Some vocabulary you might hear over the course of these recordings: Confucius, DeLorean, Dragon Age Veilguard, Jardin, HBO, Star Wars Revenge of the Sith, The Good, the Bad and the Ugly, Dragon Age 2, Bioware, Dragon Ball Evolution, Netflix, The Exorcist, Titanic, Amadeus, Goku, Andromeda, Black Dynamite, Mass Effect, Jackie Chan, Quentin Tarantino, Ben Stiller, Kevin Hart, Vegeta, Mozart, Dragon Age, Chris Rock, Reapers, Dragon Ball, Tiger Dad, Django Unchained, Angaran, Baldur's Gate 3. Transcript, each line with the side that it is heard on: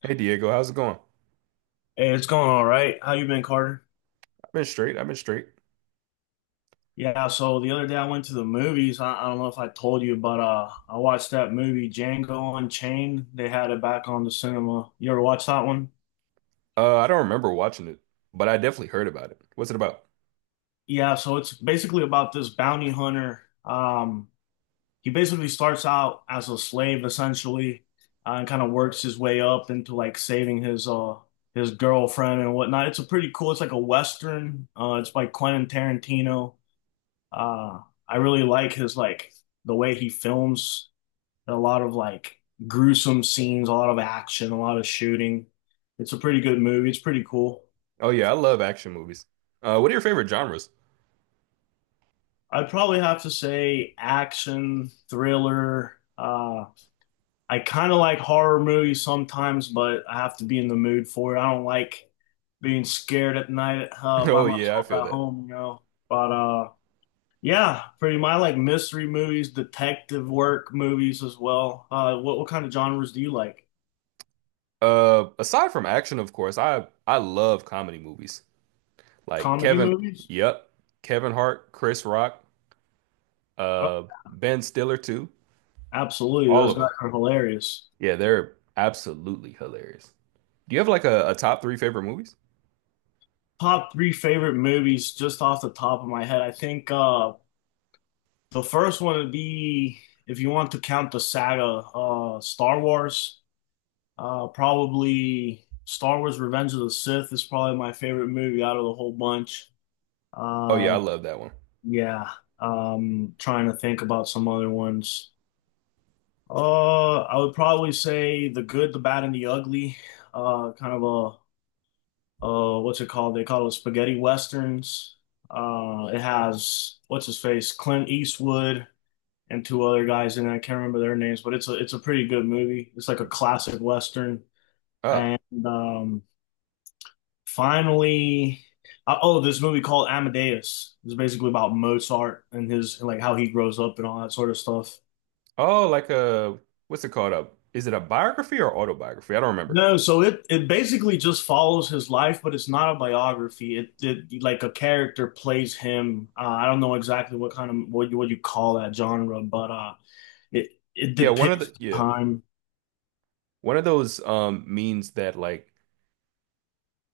right: Hey Diego, how's it going?
left: Hey, it's going all right. How you been, Carter?
right: I've been straight. I've been straight.
left: Yeah, so the other day I went to the movies. I don't know if I told you, but I watched that movie Django Unchained. They had it back on the cinema. You ever watch that one?
right: I don't remember watching it, but I definitely heard about it. What's it about?
left: Yeah, so it's basically about this bounty hunter. He basically starts out as a slave essentially, and kind of works his way up into like saving his girlfriend and whatnot. It's a pretty cool. It's like a Western. It's by Quentin Tarantino. Uh, I really like his like the way he films a lot of like gruesome scenes, a lot of action, a lot of shooting. It's a pretty good movie. It's pretty cool.
right: Oh yeah, I love action movies. What are your favorite genres?
left: I'd probably have to say action, thriller. I kind of like horror movies sometimes, but I have to be in the mood for it. I don't like being scared at night by
right: Oh yeah, I
left: myself
right: feel
left: at
right: that.
left: home. But Yeah, pretty much. I like mystery movies, detective work movies as well. What kind of genres do you like?
right: Aside from action, of course, I love comedy movies. Like
left: Comedy
right: Kevin,
left: movies?
right: yep, Kevin Hart, Chris Rock,
left: Oh,
right: Ben Stiller too.
left: absolutely.
right: All
left: Those
right: of
left: guys
right: them.
left: are hilarious.
right: Yeah, they're absolutely hilarious. Do you have like a top three favorite movies?
left: Top three favorite movies just off the top of my head. I think the first one would be if you want to count the saga, Star Wars. Probably Star Wars Revenge of the Sith is probably my favorite movie out of the whole bunch.
right: Oh yeah, I
left: Uh
right: love that one.
left: yeah. Trying to think about some other ones. I would probably say the good, the bad, and the ugly. Kind of a what's it called? They call it spaghetti westerns. It has what's his face, Clint Eastwood, and two other guys in it. I can't remember their names, but it's a pretty good movie. It's like a classic western.
right: Oh,
left: And um, finally, oh, this movie called Amadeus. It's basically about Mozart and his and like how he grows up and all that sort of stuff.
right: oh, like a what's it called? A is it a biography or autobiography? I don't remember.
left: No, so it basically just follows his life, but it's not a biography. It like a character plays him. I don't know exactly what kind of what you call that genre, but it
right: Yeah, one of
left: depicts
right: the
left: the
right: yeah,
left: time.
right: one of those means that like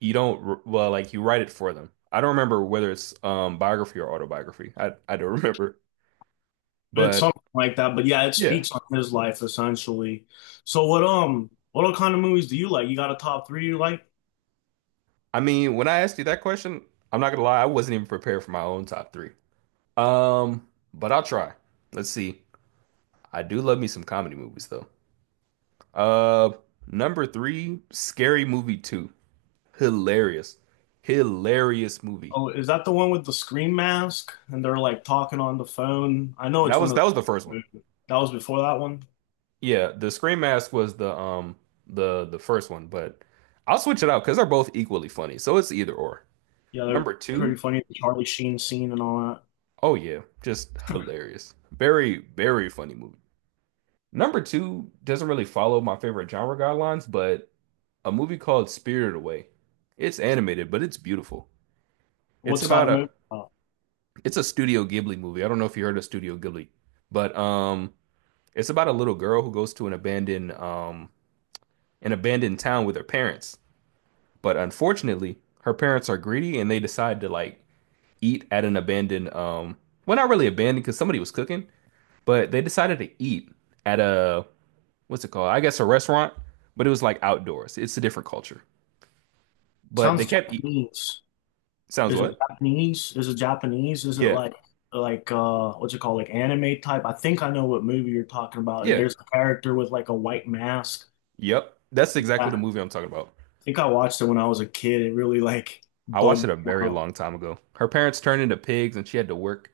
right: you don't well, like you write it for them. I don't remember whether it's biography or autobiography. I don't remember.
left: It's
right: But
left: something like that. But yeah, it
right: yeah,
left: speaks on his life essentially. So what kind of movies do you like? You got a top three you like?
right: I mean, when I asked you that question, I'm not gonna lie, I wasn't even prepared for my own top three. Um, but I'll try. Let's see. I do love me some comedy movies though. Uh, number three, Scary Movie 2. Hilarious. Hilarious movie.
left: Oh, is that the one with the scream mask and they're like talking on the phone? I know
right: That
left: it's one
right: was
left: of
right: that was the first one.
left: the that was before that one.
right: Yeah, the Scream Mask was the the first one, but I'll switch it out because they're both equally funny. So it's either or.
left: Yeah, they're
right: Number two,
left: pretty funny. The Charlie Sheen scene and all that.
right: oh yeah, just hilarious. Very, very funny movie. Number two doesn't really follow my favorite genre guidelines, but a movie called Spirited Away. It's animated, but it's beautiful. It's
left: What's that
right: about
left: a
right: a
left: movie about?
right: it's a Studio Ghibli movie. I don't know if you heard of Studio Ghibli, but it's about a little girl who goes to an abandoned town with her parents. But unfortunately, her parents are greedy and they decide to like eat at an abandoned well, not really abandoned because somebody was cooking, but they decided to eat at a what's it called? I guess a restaurant, but it was like outdoors. It's a different culture. But they
left: Sounds
right: kept eat
left: Japanese.
right: sounds
left: Is it
right: what?
left: Japanese? Is it Japanese? Is it
right: Yeah.
left: like what's it called? Like anime type? I think I know what movie you're talking about.
right: Yeah.
left: There's a character with like a white mask.
right: Yep. That's
left: Yeah,
right: exactly the
left: I
right: movie I'm talking about.
left: think I watched it when I was a kid. It really like
right: I
left: bugged
right: watched it a
left: me
right: very
left: out.
right: long time ago. Her parents turned into pigs and she had to work.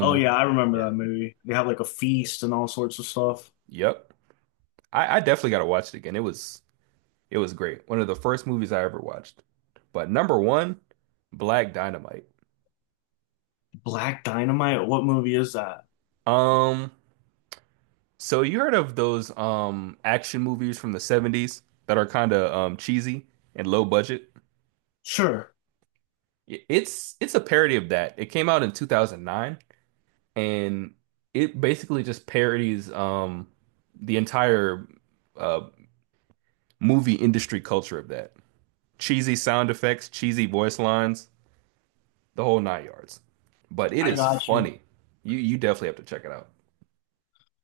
left: Oh yeah, I remember
right: yeah.
left: that movie. They have like a feast and all sorts of stuff.
right: Yep. I definitely gotta watch it again. It was great. One of the first movies I ever watched. But number one, Black Dynamite.
left: Black Dynamite? What movie is that?
right: Um, so you heard of those action movies from the 70s that are kind of cheesy and low budget?
left: Sure.
right: It's a parody of that. It came out in 2009 and it basically just parodies the entire uh movie industry culture of that. Cheesy sound effects, cheesy voice lines, the whole nine yards. But it
left: I
right: is
left: got you.
right: funny. You definitely have to check it out.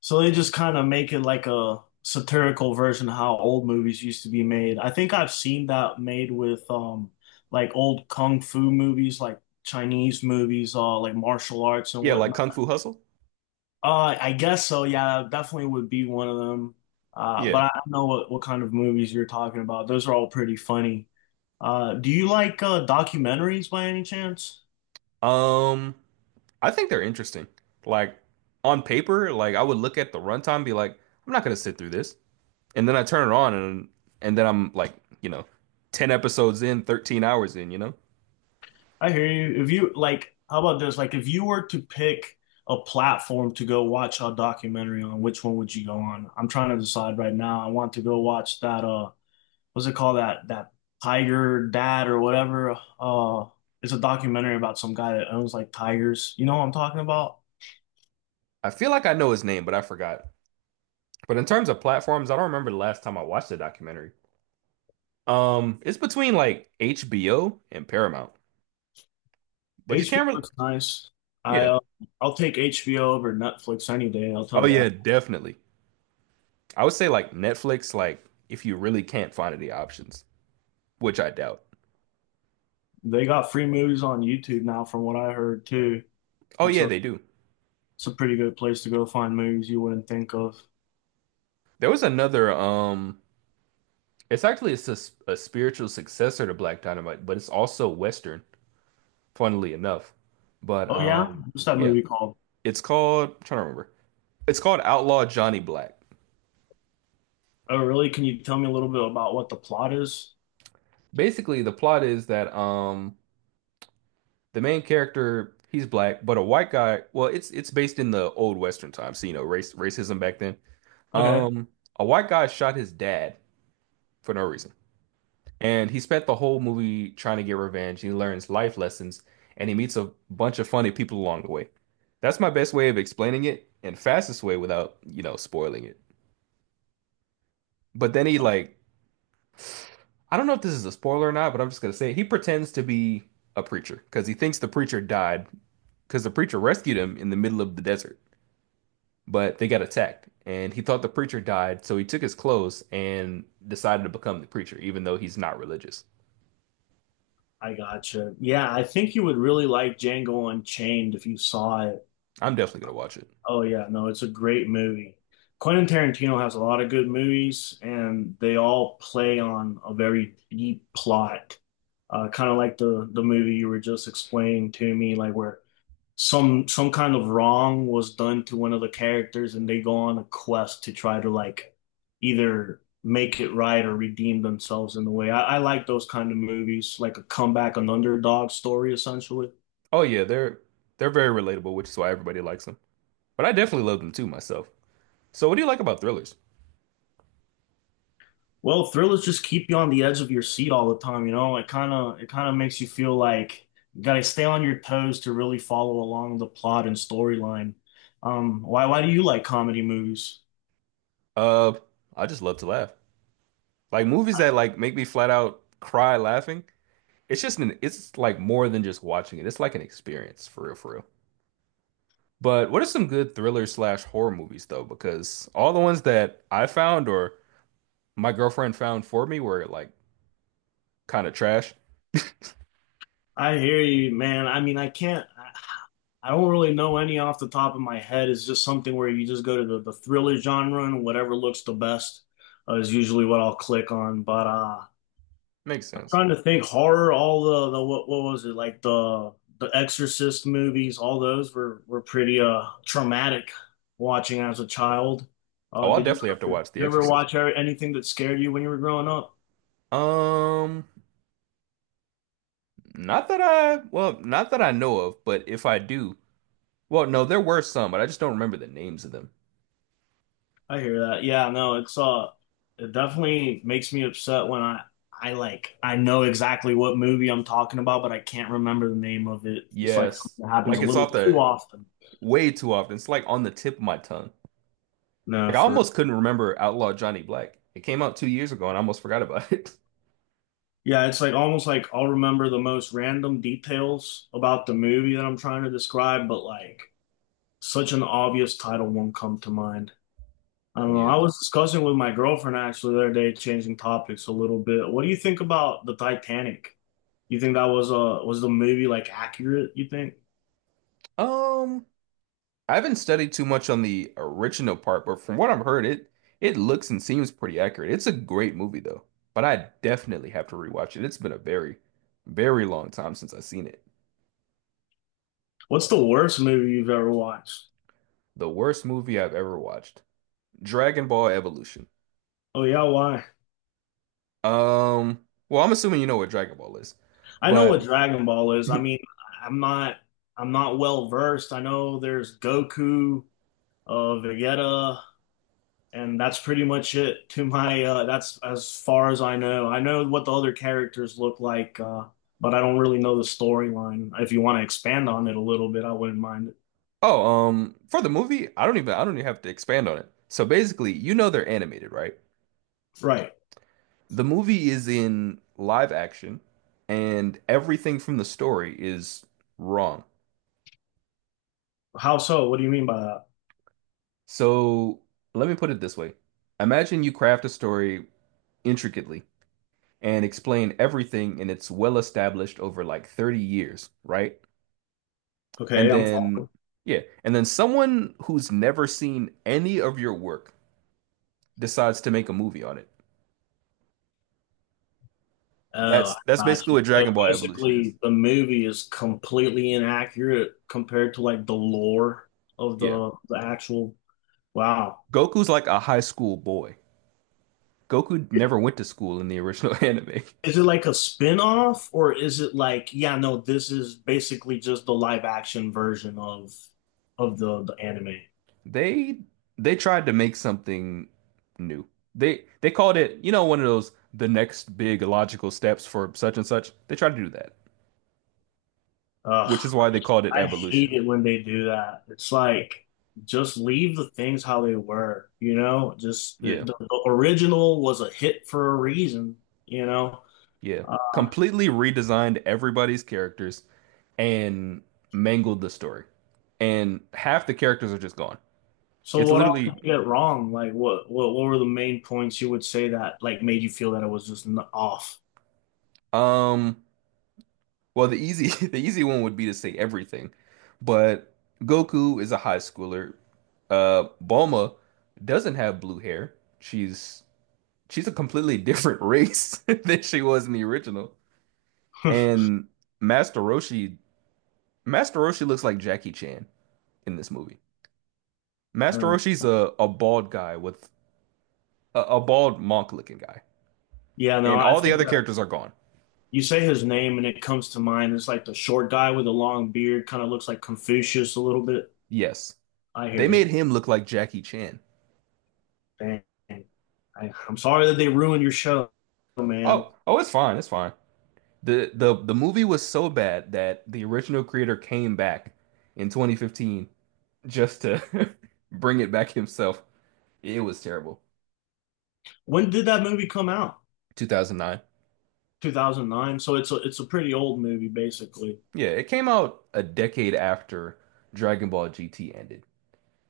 left: So they just kind of make it like a satirical version of how old movies used to be made. I think I've seen that made with like old kung fu movies, like Chinese movies, like martial arts and
right: Yeah, like
left: whatnot.
right: Kung Fu Hustle.
left: I guess so, yeah, definitely would be one of them.
right: Yeah.
left: But I know what kind of movies you're talking about. Those are all pretty funny. Do you like documentaries by any chance?
right: Um, I think they're interesting. Like on paper, like I would look at the runtime and be like, I'm not gonna sit through this. And then I turn it on, and then I'm like, you know, ten episodes in, 13 hours in. You know,
left: I hear you. If you like, how about this? Like, if you were to pick a platform to go watch a documentary on, which one would you go on? I'm trying to decide right now. I want to go watch that what's it called? That Tiger Dad or whatever. It's a documentary about some guy that owns like tigers. You know what I'm talking about?
right: I feel like I know his name, but I forgot. But in terms of platforms, I don't remember the last time I watched a documentary. It's between like HBO and Paramount, but you can't.
left: HBO looks nice. I
right: Yeah.
left: uh, I'll take HBO over Netflix any day, I'll
right: Oh
left: tell you that.
right: yeah, definitely. I would say like Netflix, like if you really can't find any options, which I doubt.
left: They got free movies on YouTube now from what I heard too.
right: Oh
left: That's
right: yeah, they do.
left: it's a pretty good place to go find movies you wouldn't think of.
right: There was another it's actually a spiritual successor to Black Dynamite, but it's also Western, funnily enough. But
left: Oh yeah?
right: um,
left: What's that
right: yeah,
left: movie called?
right: it's called I'm trying to remember. It's called Outlaw Johnny Black.
left: Oh really? Can you tell me a little bit about what the plot is?
right: Basically, the plot is that the main character, he's black, but a white guy, well, it's based in the old Western times, so you know, race racism back then.
left: Okay,
right: Um, a white guy shot his dad for no reason. And he spent the whole movie trying to get revenge. He learns life lessons and he meets a bunch of funny people along the way. That's my best way of explaining it and fastest way without, you know, spoiling it. But then he like, I don't know if this is a spoiler or not, but I'm just gonna say it. He pretends to be a preacher because he thinks the preacher died because the preacher rescued him in the middle of the desert, but they got attacked. And he thought the preacher died, so he took his clothes and decided to become the preacher, even though he's not religious.
left: I gotcha. Yeah, I think you would really like Django Unchained if you saw it.
right: I'm definitely gonna watch it.
left: Oh yeah, no, it's a great movie. Quentin Tarantino has a lot of good movies, and they all play on a very deep plot. Kind of like the movie you were just explaining to me, like where some kind of wrong was done to one of the characters and they go on a quest to try to like either make it right or redeem themselves in a way. I like those kind of movies, like a comeback, an underdog story essentially.
right: Oh yeah, they're very relatable, which is why everybody likes them. But I definitely love them too myself. So what do you like about thrillers?
left: Well, thrillers just keep you on the edge of your seat all the time, you know? It kind of makes you feel like you gotta stay on your toes to really follow along the plot and storyline. Why do you like comedy movies?
right: Uh, I just love to laugh. Like movies that like make me flat out cry laughing. It's like more than just watching it. It's like an experience for real, for real. But what are some good thriller slash horror movies though? Because all the ones that I found or my girlfriend found for me were like kind of trash.
left: I hear you, man. I mean, I can't. I don't really know any off the top of my head. It's just something where you just go to the thriller genre and whatever looks the best is usually what I'll click on. But
right: Makes
left: I'm
right: sense.
left: trying to think horror, all the what was it like the Exorcist movies, all those were pretty traumatic watching as a child.
right: Oh,
left: Uh,
right: I'll
left: did you
right: definitely have to watch The
left: you ever
right: Exorcist.
left: watch anything that scared you when you were growing up?
right: Um, Not that I, well, not that I know of, but if I do, well, no, there were some, but I just don't remember the names of them.
left: I hear that. Yeah, no, it's it definitely makes me upset when I like I know exactly what movie I'm talking about, but I can't remember the name of it. It's like
right: Yes.
left: something that happens
right: Like
left: a
right: it's
left: little
right: off
left: too
right: the
left: often.
right: way too often. It's like on the tip of my tongue.
left: No,
right: Like I
left: for
right: almost couldn't remember Outlaw Johnny Black. It came out 2 years ago and I almost forgot about it.
left: yeah, it's like almost like I'll remember the most random details about the movie that I'm trying to describe, but like such an obvious title won't come to mind. I don't know.
right: Yeah.
left: I was discussing with my girlfriend actually the other day, changing topics a little bit. What do you think about the Titanic? You think that was the movie like accurate, you think?
right: Um, I haven't studied too much on the original part, but from what I've heard, it looks and seems pretty accurate. It's a great movie though, but I definitely have to rewatch it. It's been a very, very long time since I've seen it.
left: What's the worst movie you've ever watched?
right: The worst movie I've ever watched. Dragon Ball Evolution.
left: Oh yeah, why?
right: Well, I'm assuming you know what Dragon Ball is,
left: I know what
right: but
left: Dragon Ball is. I mean, I'm not I'm not well versed. I know there's Goku, uh Vegeta, and that's pretty much it to my that's as far as I know. I know what the other characters look like, but I don't really know the storyline. If you want to expand on it a little bit, I wouldn't mind it.
right: oh, for the movie, I don't even have to expand on it. So basically, you know they're animated, right?
left: Right.
right: The movie is in live action, and everything from the story is wrong.
left: How so? What do you mean by that?
right: So let me put it this way: imagine you craft a story intricately and explain everything, and it's well established over like 30 years, right? And
left: Okay, I'm
right: then,
left: following.
right: yeah, and then someone who's never seen any of your work decides to make a movie on it.
left: Oh, I
right: That's
left: got
right: basically
left: you.
right: what
left: So
right: Dragon Ball Evolution is.
left: basically, the movie is completely inaccurate compared to like the lore of
right: Yeah.
left: the actual. Wow.
right: Goku's like a high school boy. Goku never went to school in the original anime.
left: Is it like a spin-off or is it like, yeah, no, this is basically just the live action version of the anime.
right: They they tried to make something new. They called it, you know, one of those the next big logical steps for such and such. They tried to do that,
left: Ugh,
right: which is why they called it
left: I hate
right: evolution.
left: it when they do that. It's like just leave the things how they were, you know? Just the,
right: Yeah.
left: the, the original was a hit for a reason, you know?
right: Yeah. Completely redesigned everybody's characters and mangled the story. And half the characters are just gone.
left: So
right: It's
left: what all did
right: literally
left: you get wrong? Like what what were the main points you would say that like made you feel that it was just n off?
right: um well, the easy the easy one would be to say everything. But Goku is a high schooler. Uh, Bulma doesn't have blue hair. She's she's a completely different race than she was in the original. And Master Roshi Master Roshi looks like Jackie Chan in this movie. Master
left: Uh,
right: Roshi's a bald guy with a bald monk looking guy.
left: yeah, no,
right: And
left: I
right: all the
left: think
right: other characters are gone.
left: you say his name and it comes to mind. It's like the short guy with the long beard, kind of looks like Confucius a little bit.
right: Yes.
left: I
right: They
left: hear you.
right: made him look like Jackie Chan.
left: Dang. I'm sorry that they ruined your show, man.
right: Oh, oh, it's fine, it's fine. The movie was so bad that the original creator came back in 2015 just to bring it back himself. It was terrible.
left: When did that movie come out?
right: 2009.
left: 2009. So it's a pretty old movie, basically.
right: Yeah, it came out a decade after Dragon Ball GT ended.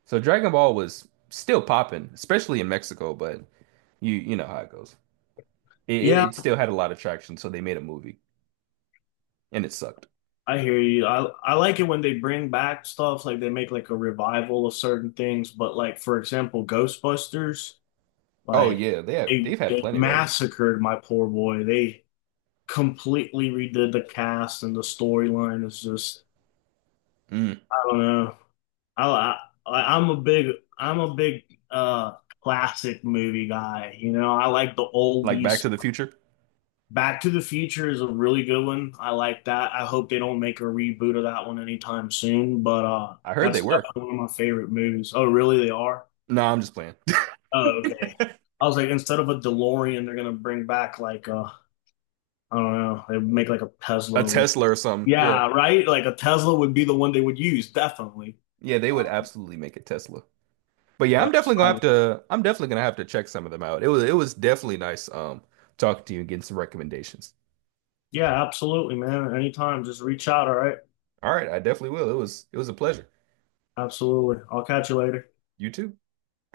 right: So Dragon Ball was still popping, especially in Mexico, but you know how it goes. It, it
left: Yeah,
right: it still had a lot of traction, so they made a movie, and it sucked.
left: I hear you. I like it when they bring back stuff, like they make like a revival of certain things, but like for example, Ghostbusters,
right: Oh
left: like
right: yeah, they have,
left: they,
right: they've had
left: they
right: plenty, right?
left: massacred my poor boy. They completely redid the cast and the storyline is just
right: Mm.
left: I don't know. I, I like, I'm a big uh classic movie guy. You know, I like the
right: Like Back
left: oldies
right: to the Future.
left: Back to the Future is a really good one. I like that. I hope they don't make a reboot of that one anytime soon, but
right: I heard
left: that's
right: they were.
left: definitely one of my favorite movies. Oh, really? They are?
right: No, I'm just playing.
left: Oh, okay. I was like, instead of a DeLorean, they're gonna bring back like I don't know, they make like a
right: A
left: Tesla with
right: Tesla or something. Yeah,
left: yeah, right? Like a Tesla would be the one they would use, definitely.
right: yeah, they would
left: Um,
right: absolutely make a Tesla. But yeah, I'm
left: but
right: definitely gonna
left: I
right: have
left: would-
right: to. I'm definitely gonna have to check some of them out. It was definitely nice talking to you and getting some recommendations.
left: yeah, absolutely, man. Anytime, just reach out, all right?
right: All right, I definitely will. It was a pleasure.
left: Absolutely. I'll catch you later.
right: You too.